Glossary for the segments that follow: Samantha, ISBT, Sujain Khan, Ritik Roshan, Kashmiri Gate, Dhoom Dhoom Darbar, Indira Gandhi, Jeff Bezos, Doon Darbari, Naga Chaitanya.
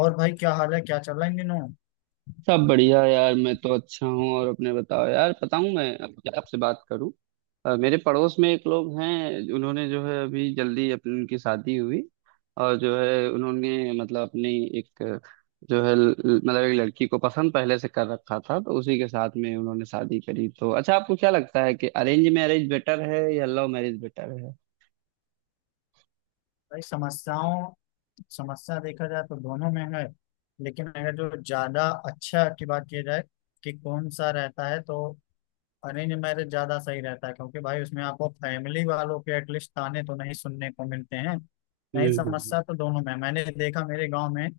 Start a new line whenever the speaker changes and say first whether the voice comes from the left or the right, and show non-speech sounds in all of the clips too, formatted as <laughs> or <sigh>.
left: और भाई क्या हाल है क्या चल रहा है इन दिनों।
right: सब बढ़िया यार। मैं तो अच्छा हूँ। और अपने बताओ यार। बताऊँ मैं अब क्या आपसे बात करूँ। मेरे पड़ोस में एक लोग हैं। उन्होंने जो है अभी जल्दी अपनी उनकी शादी हुई। और जो है उन्होंने मतलब अपनी एक जो है मतलब एक लड़की को पसंद पहले से कर रखा था। तो उसी के साथ में उन्होंने शादी करी। तो अच्छा, आपको क्या लगता है कि अरेंज मैरिज बेटर है या लव मैरिज बेटर है।
left: भाई समस्या देखा जाए तो दोनों में है। लेकिन अगर जो ज्यादा अच्छा की बात की जाए कि कौन सा रहता है तो अरेंज मैरिज ज्यादा सही रहता है क्योंकि भाई उसमें आपको फैमिली वालों के एटलीस्ट ताने तो नहीं सुनने को मिलते हैं। नहीं
right: हम्म, हम्म।
left: समस्या तो दोनों में है। मैंने देखा मेरे गांव में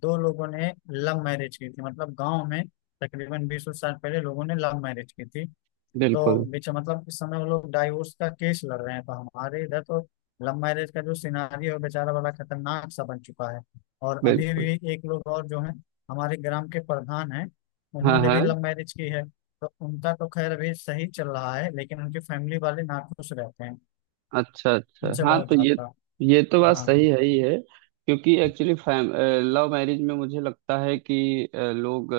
left: दो लोगों ने लव मैरिज की थी मतलब गांव में तकरीबन 20 साल पहले लोगों ने लव मैरिज की थी। तो
right: बिल्कुल।
left: बीच मतलब इस समय वो लोग डाइवोर्स का केस लड़ रहे हैं तो हमारे इधर तो लव मैरिज का जो सिनारियो है बेचारा बड़ा खतरनाक सा बन चुका है। और अभी
right: बिल्कुल।
left: भी एक लोग और जो है हमारे ग्राम के प्रधान हैं
right: हाँ,
left: उन्होंने भी
right: हाँ।
left: लव मैरिज की है। तो उनका तो खैर अभी सही चल रहा है लेकिन उनकी फैमिली वाले नाखुश रहते हैं
right: अच्छा, अच्छा,
left: उनसे
right: हाँ।
left: बहुत
right: तो ये
left: ज्यादा।
right: ये तो बात
left: हाँ।
right: सही है ही है। क्योंकि एक्चुअली फैम लव मैरिज में मुझे लगता है कि लोग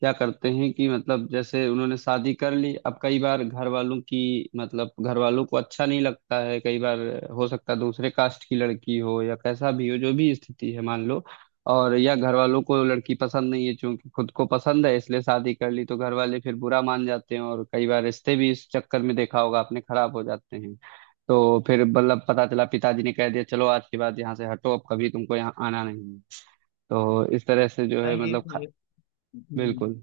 right: क्या करते हैं कि मतलब जैसे उन्होंने शादी कर ली। अब कई बार घर वालों की मतलब घर वालों को अच्छा नहीं लगता है कई बार। हो सकता है दूसरे कास्ट की लड़की हो या कैसा भी हो जो भी स्थिति है मान लो। और या घर वालों को लड़की पसंद नहीं है, क्योंकि खुद को पसंद है इसलिए शादी कर ली। तो घर वाले फिर बुरा मान जाते हैं, और कई बार रिश्ते भी इस चक्कर में देखा होगा आपने खराब हो जाते हैं। तो फिर मतलब पता चला पिताजी ने कह दिया चलो आज के बाद यहाँ से हटो, अब कभी तुमको यहाँ आना नहीं है। तो इस तरह से जो है
left: नहीं, ये
right: मतलब
left: ये हम्म,
right: बिल्कुल।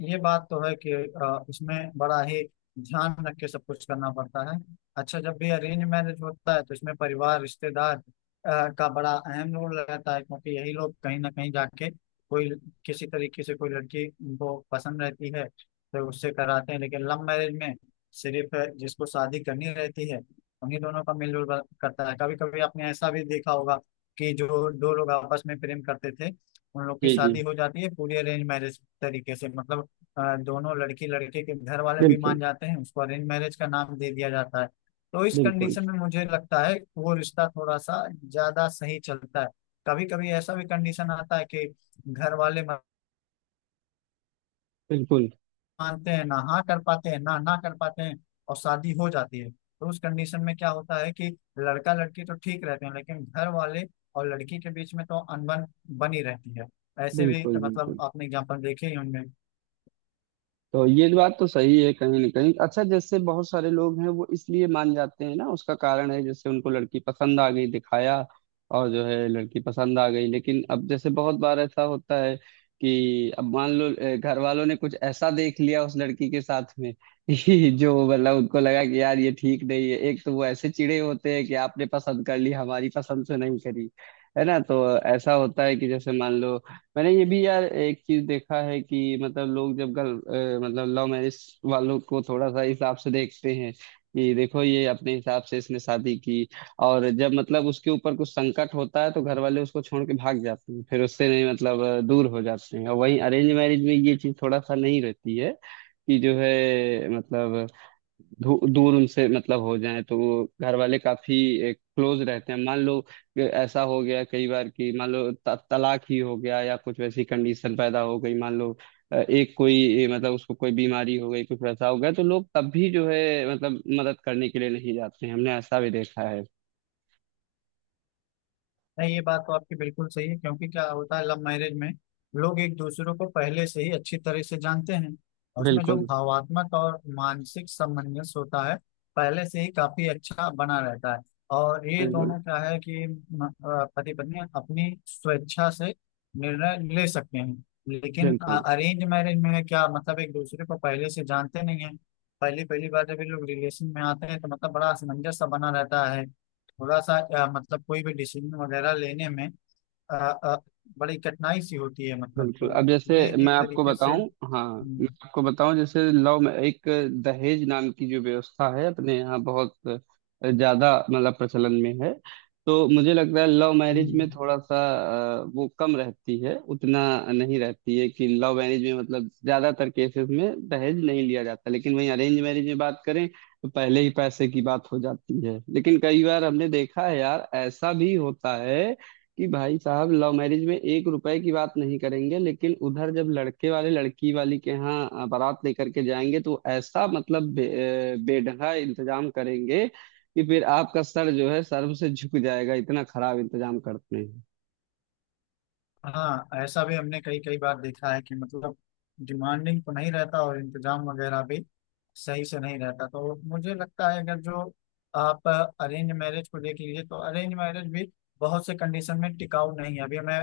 left: ये बात तो है कि इसमें बड़ा ही ध्यान रख के सब कुछ करना पड़ता है। अच्छा जब भी अरेंज मैरिज होता है तो इसमें परिवार रिश्तेदार का बड़ा अहम रोल रहता है क्योंकि यही लोग कहीं ना कहीं जाके कोई किसी तरीके से कोई लड़की को पसंद रहती है तो उससे कराते हैं लेकिन लव मैरिज में सिर्फ जिसको शादी करनी रहती है उन्हीं दोनों का मेलजोल करता है। कभी कभी आपने ऐसा भी देखा होगा कि जो दो लोग आपस में प्रेम करते थे उन लोग की
right: जी,
left: शादी
right: जी।
left: हो जाती है पूरी अरेंज मैरिज तरीके से मतलब दोनों लड़की लड़के के घर वाले भी मान
right: बिल्कुल।
left: जाते हैं उसको अरेंज मैरिज का नाम दे दिया जाता है। तो इस
right: बिल्कुल।
left: कंडीशन में मुझे लगता है कि वो रिश्ता थोड़ा सा ज्यादा सही चलता है। कभी कभी ऐसा भी कंडीशन आता है कि घर वाले
right: बिल्कुल।
left: मानते हैं ना हाँ कर पाते हैं ना ना कर पाते हैं और शादी हो जाती है तो उस कंडीशन में क्या होता है कि लड़का लड़की तो ठीक रहते हैं लेकिन घर वाले और लड़की के बीच में तो अनबन बनी रहती है। ऐसे भी
right: बिल्कुल।
left: मतलब
right: बिल्कुल।
left: आपने एग्जाम्पल देखे ही होंगे।
right: तो ये बात तो सही है कहीं ना कहीं। अच्छा, जैसे बहुत सारे लोग हैं वो इसलिए मान जाते हैं ना, उसका कारण है जैसे उनको लड़की पसंद आ गई दिखाया। और जो है लड़की पसंद आ गई, लेकिन अब जैसे बहुत बार ऐसा होता है कि अब मान लो घर वालों ने कुछ ऐसा देख लिया उस लड़की के साथ में <laughs> कि जो मतलब उनको लगा कि यार ये ठीक नहीं है। एक तो वो ऐसे चिड़े होते हैं कि आपने पसंद कर ली, हमारी पसंद से नहीं करी, है ना। तो ऐसा होता है कि जैसे मान लो मैंने ये भी यार एक चीज देखा है कि मतलब लोग जब मतलब लव मैरिज वालों को थोड़ा सा हिसाब से देखते हैं कि देखो ये अपने हिसाब से इसने शादी की। और जब मतलब उसके ऊपर कुछ संकट होता है तो घर वाले उसको छोड़ के भाग जाते हैं, फिर उससे नहीं मतलब दूर हो जाते हैं। और वहीं अरेंज मैरिज में ये चीज थोड़ा सा नहीं रहती है कि जो है मतलब दूर उनसे मतलब हो जाए तो वो घर वाले काफी क्लोज रहते हैं। मान लो कि ऐसा हो गया कई बार कि मान लो तलाक ही हो गया या कुछ वैसी कंडीशन पैदा हो गई। मान लो एक कोई मतलब उसको कोई बीमारी हो गई कुछ वैसा हो गया तो लोग तब भी जो है मतलब मदद करने के लिए नहीं जाते हैं, हमने ऐसा भी देखा है।
left: नहीं ये बात तो आपकी बिल्कुल सही है क्योंकि क्या होता है लव मैरिज में लोग एक दूसरे को पहले से ही अच्छी तरह से जानते हैं और उसमें जो
right: बिल्कुल,
left: भावात्मक और मानसिक सामंजस्य होता है पहले से ही काफी अच्छा बना रहता है और ये
right: बिल्कुल।
left: दोनों क्या है कि पति पत्नी अपनी स्वेच्छा से निर्णय ले सकते हैं। लेकिन
right: बिल्कुल,
left: अरेंज मैरिज में है क्या मतलब एक दूसरे को पहले से जानते नहीं है। पहली पहली बार जब ये लोग रिलेशन में आते हैं तो मतलब बड़ा असमंजस सा बना रहता है थोड़ा सा मतलब कोई भी डिसीजन वगैरह लेने में अ, अ, बड़ी कठिनाई सी होती है मतलब
right: बिल्कुल। अब
left: तो
right: जैसे
left: ये
right: मैं
left: एक
right: आपको
left: तरीके से
right: बताऊं, हाँ, मैं
left: हम्म,
right: आपको बताऊं जैसे लव में एक दहेज नाम की जो व्यवस्था है अपने यहाँ बहुत ज्यादा मतलब प्रचलन में है। तो मुझे लगता है लव मैरिज में
left: हम्म।
right: थोड़ा सा वो कम रहती है, उतना नहीं रहती है कि लव मैरिज में मतलब ज्यादातर केसेस में दहेज नहीं लिया जाता। लेकिन वहीं अरेंज मैरिज में बात करें तो पहले ही पैसे की बात हो जाती है। लेकिन कई बार हमने देखा है यार ऐसा भी होता है कि भाई साहब लव मैरिज में 1 रुपए की बात नहीं करेंगे, लेकिन उधर जब लड़के वाले लड़की वाली के यहाँ बारात लेकर के जाएंगे तो ऐसा मतलब बेढंगा इंतजाम करेंगे कि फिर आपका सर जो है शर्म से झुक जाएगा, इतना खराब इंतजाम करते हैं।
left: हाँ, ऐसा भी हमने कई कई बार देखा है कि मतलब डिमांडिंग तो नहीं रहता और इंतजाम वगैरह भी सही से नहीं रहता तो मुझे लगता है अगर जो आप अरेंज मैरिज को देख लीजिए तो अरेंज मैरिज भी बहुत से कंडीशन में टिकाऊ नहीं है। अभी मैं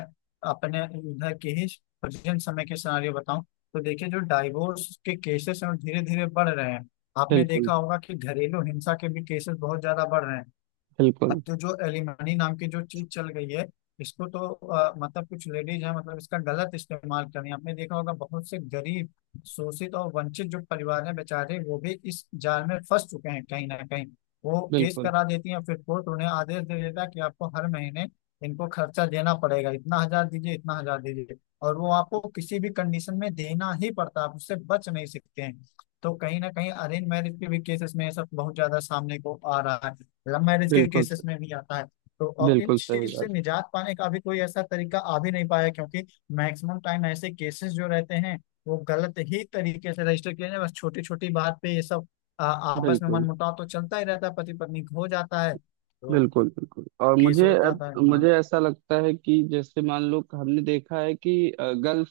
left: अपने इधर के ही प्रेजेंट समय के सिनारियो बताऊं तो देखिए जो डाइवोर्स के केसेस हैं धीरे धीरे बढ़ रहे हैं। आपने
right: बिल्कुल।
left: देखा होगा कि घरेलू हिंसा के भी केसेस बहुत ज्यादा बढ़ रहे हैं।
right: बिल्कुल।
left: अब तो जो एलिमनी नाम की जो चीज चल गई है इसको तो मतलब कुछ लेडीज हैं मतलब इसका गलत इस्तेमाल कर रही हैं। आपने देखा होगा बहुत से गरीब शोषित और वंचित जो परिवार हैं बेचारे वो भी इस जाल में फंस चुके हैं कहीं ना कहीं। वो केस
right: बिल्कुल।
left: करा देती हैं फिर कोर्ट उन्हें आदेश दे देता है कि आपको हर महीने इनको खर्चा देना पड़ेगा इतना हजार दीजिए इतना हजार दीजिए। और वो आपको किसी भी कंडीशन में देना ही पड़ता है आप उससे बच नहीं सकते हैं। तो कहीं ना कहीं अरेंज मैरिज के भी केसेस में ये सब बहुत ज्यादा सामने को आ रहा है लव मैरिज के
right: बिल्कुल।
left: केसेस में भी आता है। तो और इन
right: बिल्कुल सही
left: चीज से
right: बात।
left: निजात पाने का भी कोई ऐसा तरीका आ भी नहीं पाया क्योंकि मैक्सिमम टाइम ऐसे केसेस जो रहते हैं वो गलत ही तरीके से रजिस्टर किए जाते हैं। बस छोटी छोटी बात पे ये सब आपस में
right: बिल्कुल,
left: मनमुटाव तो चलता ही रहता है पति पत्नी हो जाता है तो
right: बिल्कुल। बिल्कुल। और
left: केस
right: मुझे
left: हो
right: अब
left: जाता है। हाँ।
right: मुझे ऐसा लगता है कि जैसे मान लो हमने देखा है कि गल्फ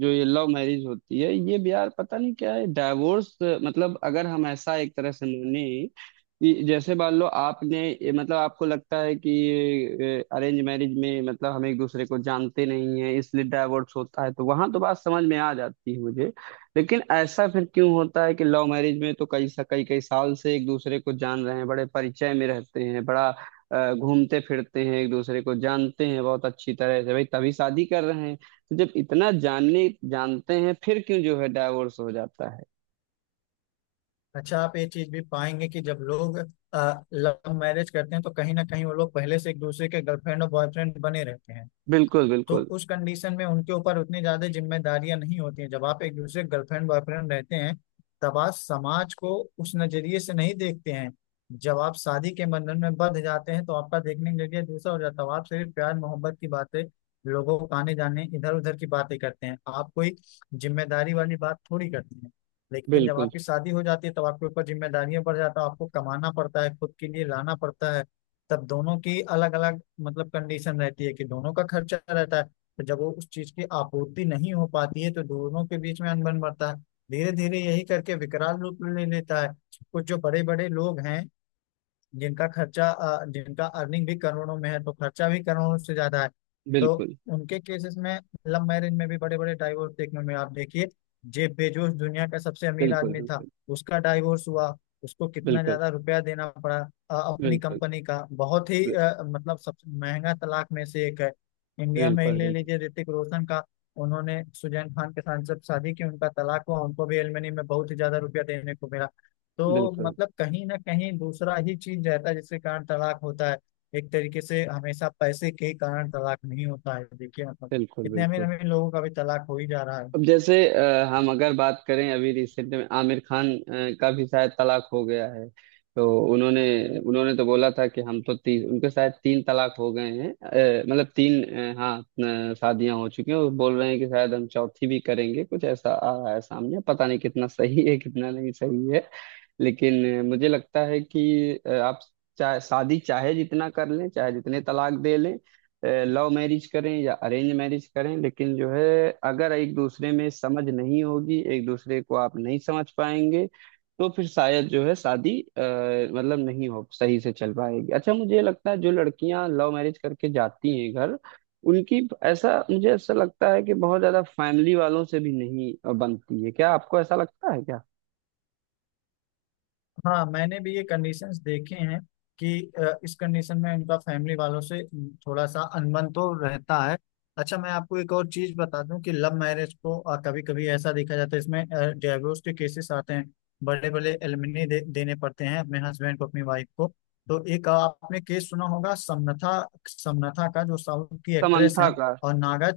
right: जो ये लव मैरिज होती है ये बिहार पता नहीं क्या है डाइवोर्स मतलब अगर हम ऐसा एक तरह से माने कि जैसे मान लो आपने मतलब आपको लगता है कि अरेंज मैरिज में मतलब हम एक दूसरे को जानते नहीं है इसलिए डाइवोर्स होता है तो वहां तो बात समझ में आ जाती है मुझे। लेकिन ऐसा फिर क्यों होता है कि लव मैरिज में तो कई कई साल से एक दूसरे को जान रहे हैं, बड़े परिचय में रहते हैं, बड़ा घूमते फिरते हैं, एक दूसरे को जानते हैं बहुत अच्छी तरह से, भाई तभी शादी कर रहे हैं। तो जब इतना जानने जानते हैं फिर क्यों जो है डाइवोर्स हो जाता है।
left: अच्छा आप ये चीज भी पाएंगे कि जब लोग लव मैरिज करते हैं तो कहीं ना कहीं वो लोग पहले से एक दूसरे के गर्लफ्रेंड और बॉयफ्रेंड बने रहते हैं।
right: बिल्कुल,
left: तो
right: बिल्कुल।
left: उस कंडीशन में उनके ऊपर उतनी ज्यादा जिम्मेदारियां नहीं होती हैं जब आप एक दूसरे गर्लफ्रेंड बॉयफ्रेंड रहते हैं तब आप समाज को उस नजरिए से नहीं देखते हैं। जब आप शादी के बंधन में बंध जाते हैं तो आपका देखने का नजरिया दूसरा हो जाता है आप सिर्फ प्यार मोहब्बत की बातें लोगों को आने जाने इधर उधर की बातें करते हैं आप कोई जिम्मेदारी वाली बात थोड़ी करते हैं। लेकिन जब
right: बिल्कुल,
left: आपकी शादी हो जाती है तब आपके ऊपर जिम्मेदारियां बढ़ जाता है आपको कमाना पड़ता है खुद के लिए लाना पड़ता है। तब दोनों की अलग अलग मतलब कंडीशन रहती है कि दोनों का खर्चा रहता है तो जब वो उस चीज की आपूर्ति नहीं हो पाती है तो दोनों के बीच में अनबन बढ़ता है। धीरे धीरे यही करके विकराल रूप ले लेता है। कुछ जो बड़े बड़े लोग हैं जिनका खर्चा जिनका अर्निंग भी करोड़ों में है तो खर्चा भी करोड़ों से ज्यादा है। तो
right: बिल्कुल।
left: उनके केसेस में लव मैरिज में भी बड़े बड़े डाइवोर्स देखने में आप देखिए। जेफ बेजोस दुनिया का सबसे अमीर
right: बिल्कुल,
left: आदमी था उसका डाइवोर्स हुआ उसको कितना
right: बिल्कुल।
left: ज्यादा रुपया देना पड़ा।
right: बिल्कुल,
left: अपनी
right: बिल्कुल।
left: कंपनी का बहुत ही
right: बिल्कुल,
left: मतलब सबसे महंगा तलाक में से एक है। इंडिया में ही
right: बिल्कुल।
left: ले लीजिए ऋतिक रोशन का। उन्होंने सुजैन खान के साथ जब शादी की उनका तलाक हुआ उनको भी एलमनी में बहुत ही ज्यादा रुपया देने को मिला। तो
right: बिल्कुल,
left: मतलब कहीं ना कहीं दूसरा ही चीज रहता है जिसके कारण तलाक होता है। एक तरीके से हमेशा पैसे के ही कारण तलाक नहीं होता है देखिए मतलब
right: बिल्कुल।
left: इतने अमीर
right: बिल्कुल।
left: अमीर लोगों का भी तलाक हो ही जा रहा है।
right: अब जैसे हम अगर बात करें अभी रिसेंट में आमिर खान का भी शायद तलाक हो गया है। तो उन्होंने उन्होंने तो बोला था कि हम तो तीन उनके शायद तीन तलाक हो गए हैं, मतलब तीन हाँ शादियां हो चुकी हैं। वो बोल रहे हैं कि शायद हम चौथी भी करेंगे, कुछ ऐसा आ रहा है सामने, पता नहीं कितना सही है कितना नहीं सही है। लेकिन मुझे लगता है कि आप चाहे शादी चाहे जितना कर लें चाहे जितने तलाक दे लें, लव मैरिज करें या अरेंज मैरिज करें, लेकिन जो है अगर एक दूसरे में समझ नहीं होगी, एक दूसरे को आप नहीं समझ पाएंगे तो फिर शायद जो है शादी मतलब नहीं हो सही से चल पाएगी। अच्छा, मुझे ये लगता है जो लड़कियां लव मैरिज करके जाती हैं घर, उनकी ऐसा मुझे ऐसा लगता है कि बहुत ज्यादा फैमिली वालों से भी नहीं बनती है। क्या आपको ऐसा लगता है क्या।
left: हाँ, मैंने भी ये कंडीशंस देखे हैं कि इस कंडीशन में उनका फैमिली वालों से थोड़ा सा अनबन तो रहता है। अच्छा मैं आपको एक और चीज बता दूं कि लव मैरिज को कभी कभी ऐसा देखा जाता है इसमें डिवोर्स के केसेस आते हैं बड़े बड़े एलिमनी देने पड़ते हैं अपने हस्बैंड को अपनी वाइफ को। तो एक आपने केस सुना होगा समनथा समनथा का जो साउथ की एक्ट्रेस
right: समंथा
left: हैं।
right: का।
left: और नागा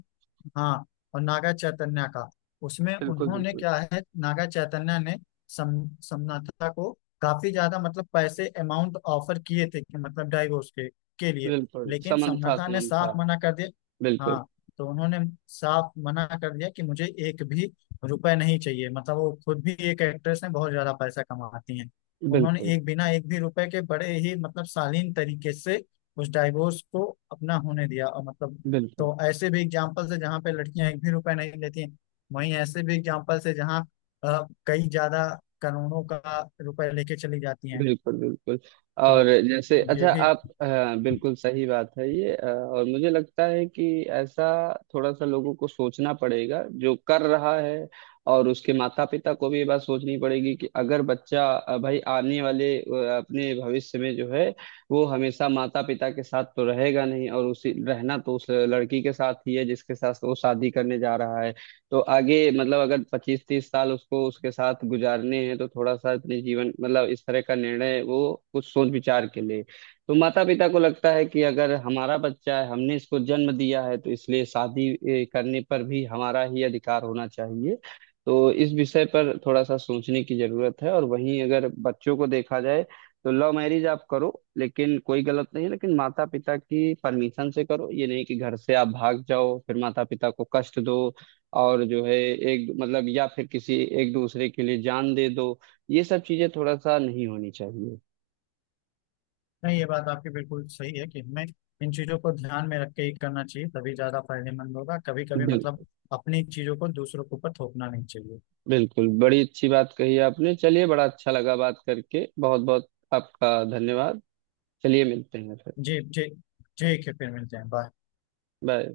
left: हाँ। और नागा चैतन्या का। उसमें
right: बिल्कुल,
left: उन्होंने
right: बिल्कुल।
left: क्या है नागा चैतन्या ने समनथा को काफी ज्यादा मतलब पैसे अमाउंट ऑफर किए थे कि मतलब डाइवोर्स के लिए।
right: बिल्कुल।
left: लेकिन
right: समंथा
left: समनाथा ने
right: समंथा।
left: साफ मना कर दिया।
right: बिल्कुल।
left: हाँ। तो उन्होंने साफ मना कर दिया कि मुझे एक भी रुपए नहीं चाहिए मतलब वो खुद भी एक एक्ट्रेस हैं बहुत ज्यादा पैसा कमाती हैं। उन्होंने
right: बिल्कुल,
left: एक बिना एक भी रुपए के बड़े ही मतलब शालीन तरीके से उस डाइवोर्स को अपना होने दिया और मतलब।
right: बिल्कुल।
left: तो ऐसे भी एग्जाम्पल्स है जहाँ पे लड़कियां एक भी रुपए नहीं लेती हैं वहीं ऐसे भी एग्जाम्पल्स है जहाँ कई ज्यादा करोड़ों का रुपए लेके चली जाती हैं।
right: बिल्कुल, बिल्कुल। और
left: तो
right: जैसे,
left: ये
right: अच्छा,
left: भी
right: आप बिल्कुल सही बात है ये, और मुझे लगता है कि ऐसा थोड़ा सा लोगों को सोचना पड़ेगा जो कर रहा है। और उसके माता पिता को भी ये बात सोचनी पड़ेगी कि अगर बच्चा भाई आने वाले अपने भविष्य में जो है वो हमेशा माता पिता के साथ तो रहेगा नहीं, और उसी रहना तो उस लड़की के साथ ही है जिसके साथ वो शादी करने जा रहा है। तो आगे मतलब अगर 25-30 साल उसको उसके साथ गुजारने हैं तो थोड़ा सा अपने जीवन मतलब इस तरह का निर्णय वो कुछ सोच विचार के ले। तो माता पिता को लगता है कि अगर हमारा बच्चा है, हमने इसको जन्म दिया है तो इसलिए शादी करने पर भी हमारा ही अधिकार होना चाहिए। तो इस विषय पर थोड़ा सा सोचने की जरूरत है। और वहीं अगर बच्चों को देखा जाए तो लव मैरिज आप करो, लेकिन कोई गलत नहीं है, लेकिन माता पिता की परमिशन से करो। ये नहीं कि घर से आप भाग जाओ फिर माता पिता को कष्ट दो। और जो है एक मतलब या फिर किसी एक दूसरे के लिए जान दे दो, ये सब चीजें थोड़ा सा नहीं होनी चाहिए।
left: नहीं ये बात आपकी बिल्कुल सही है कि हमें इन चीजों को ध्यान में रख के ही करना चाहिए तभी ज्यादा फायदेमंद होगा कभी कभी
right: बिल्कुल।
left: मतलब अपनी चीजों को दूसरों के ऊपर थोपना नहीं चाहिए।
right: बिल्कुल, बड़ी अच्छी बात कही आपने। चलिए, बड़ा अच्छा लगा बात करके, बहुत बहुत आपका धन्यवाद। चलिए, मिलते हैं फिर।
left: जी जी, ठीक है, फिर मिलते हैं, बाय।
right: बाय।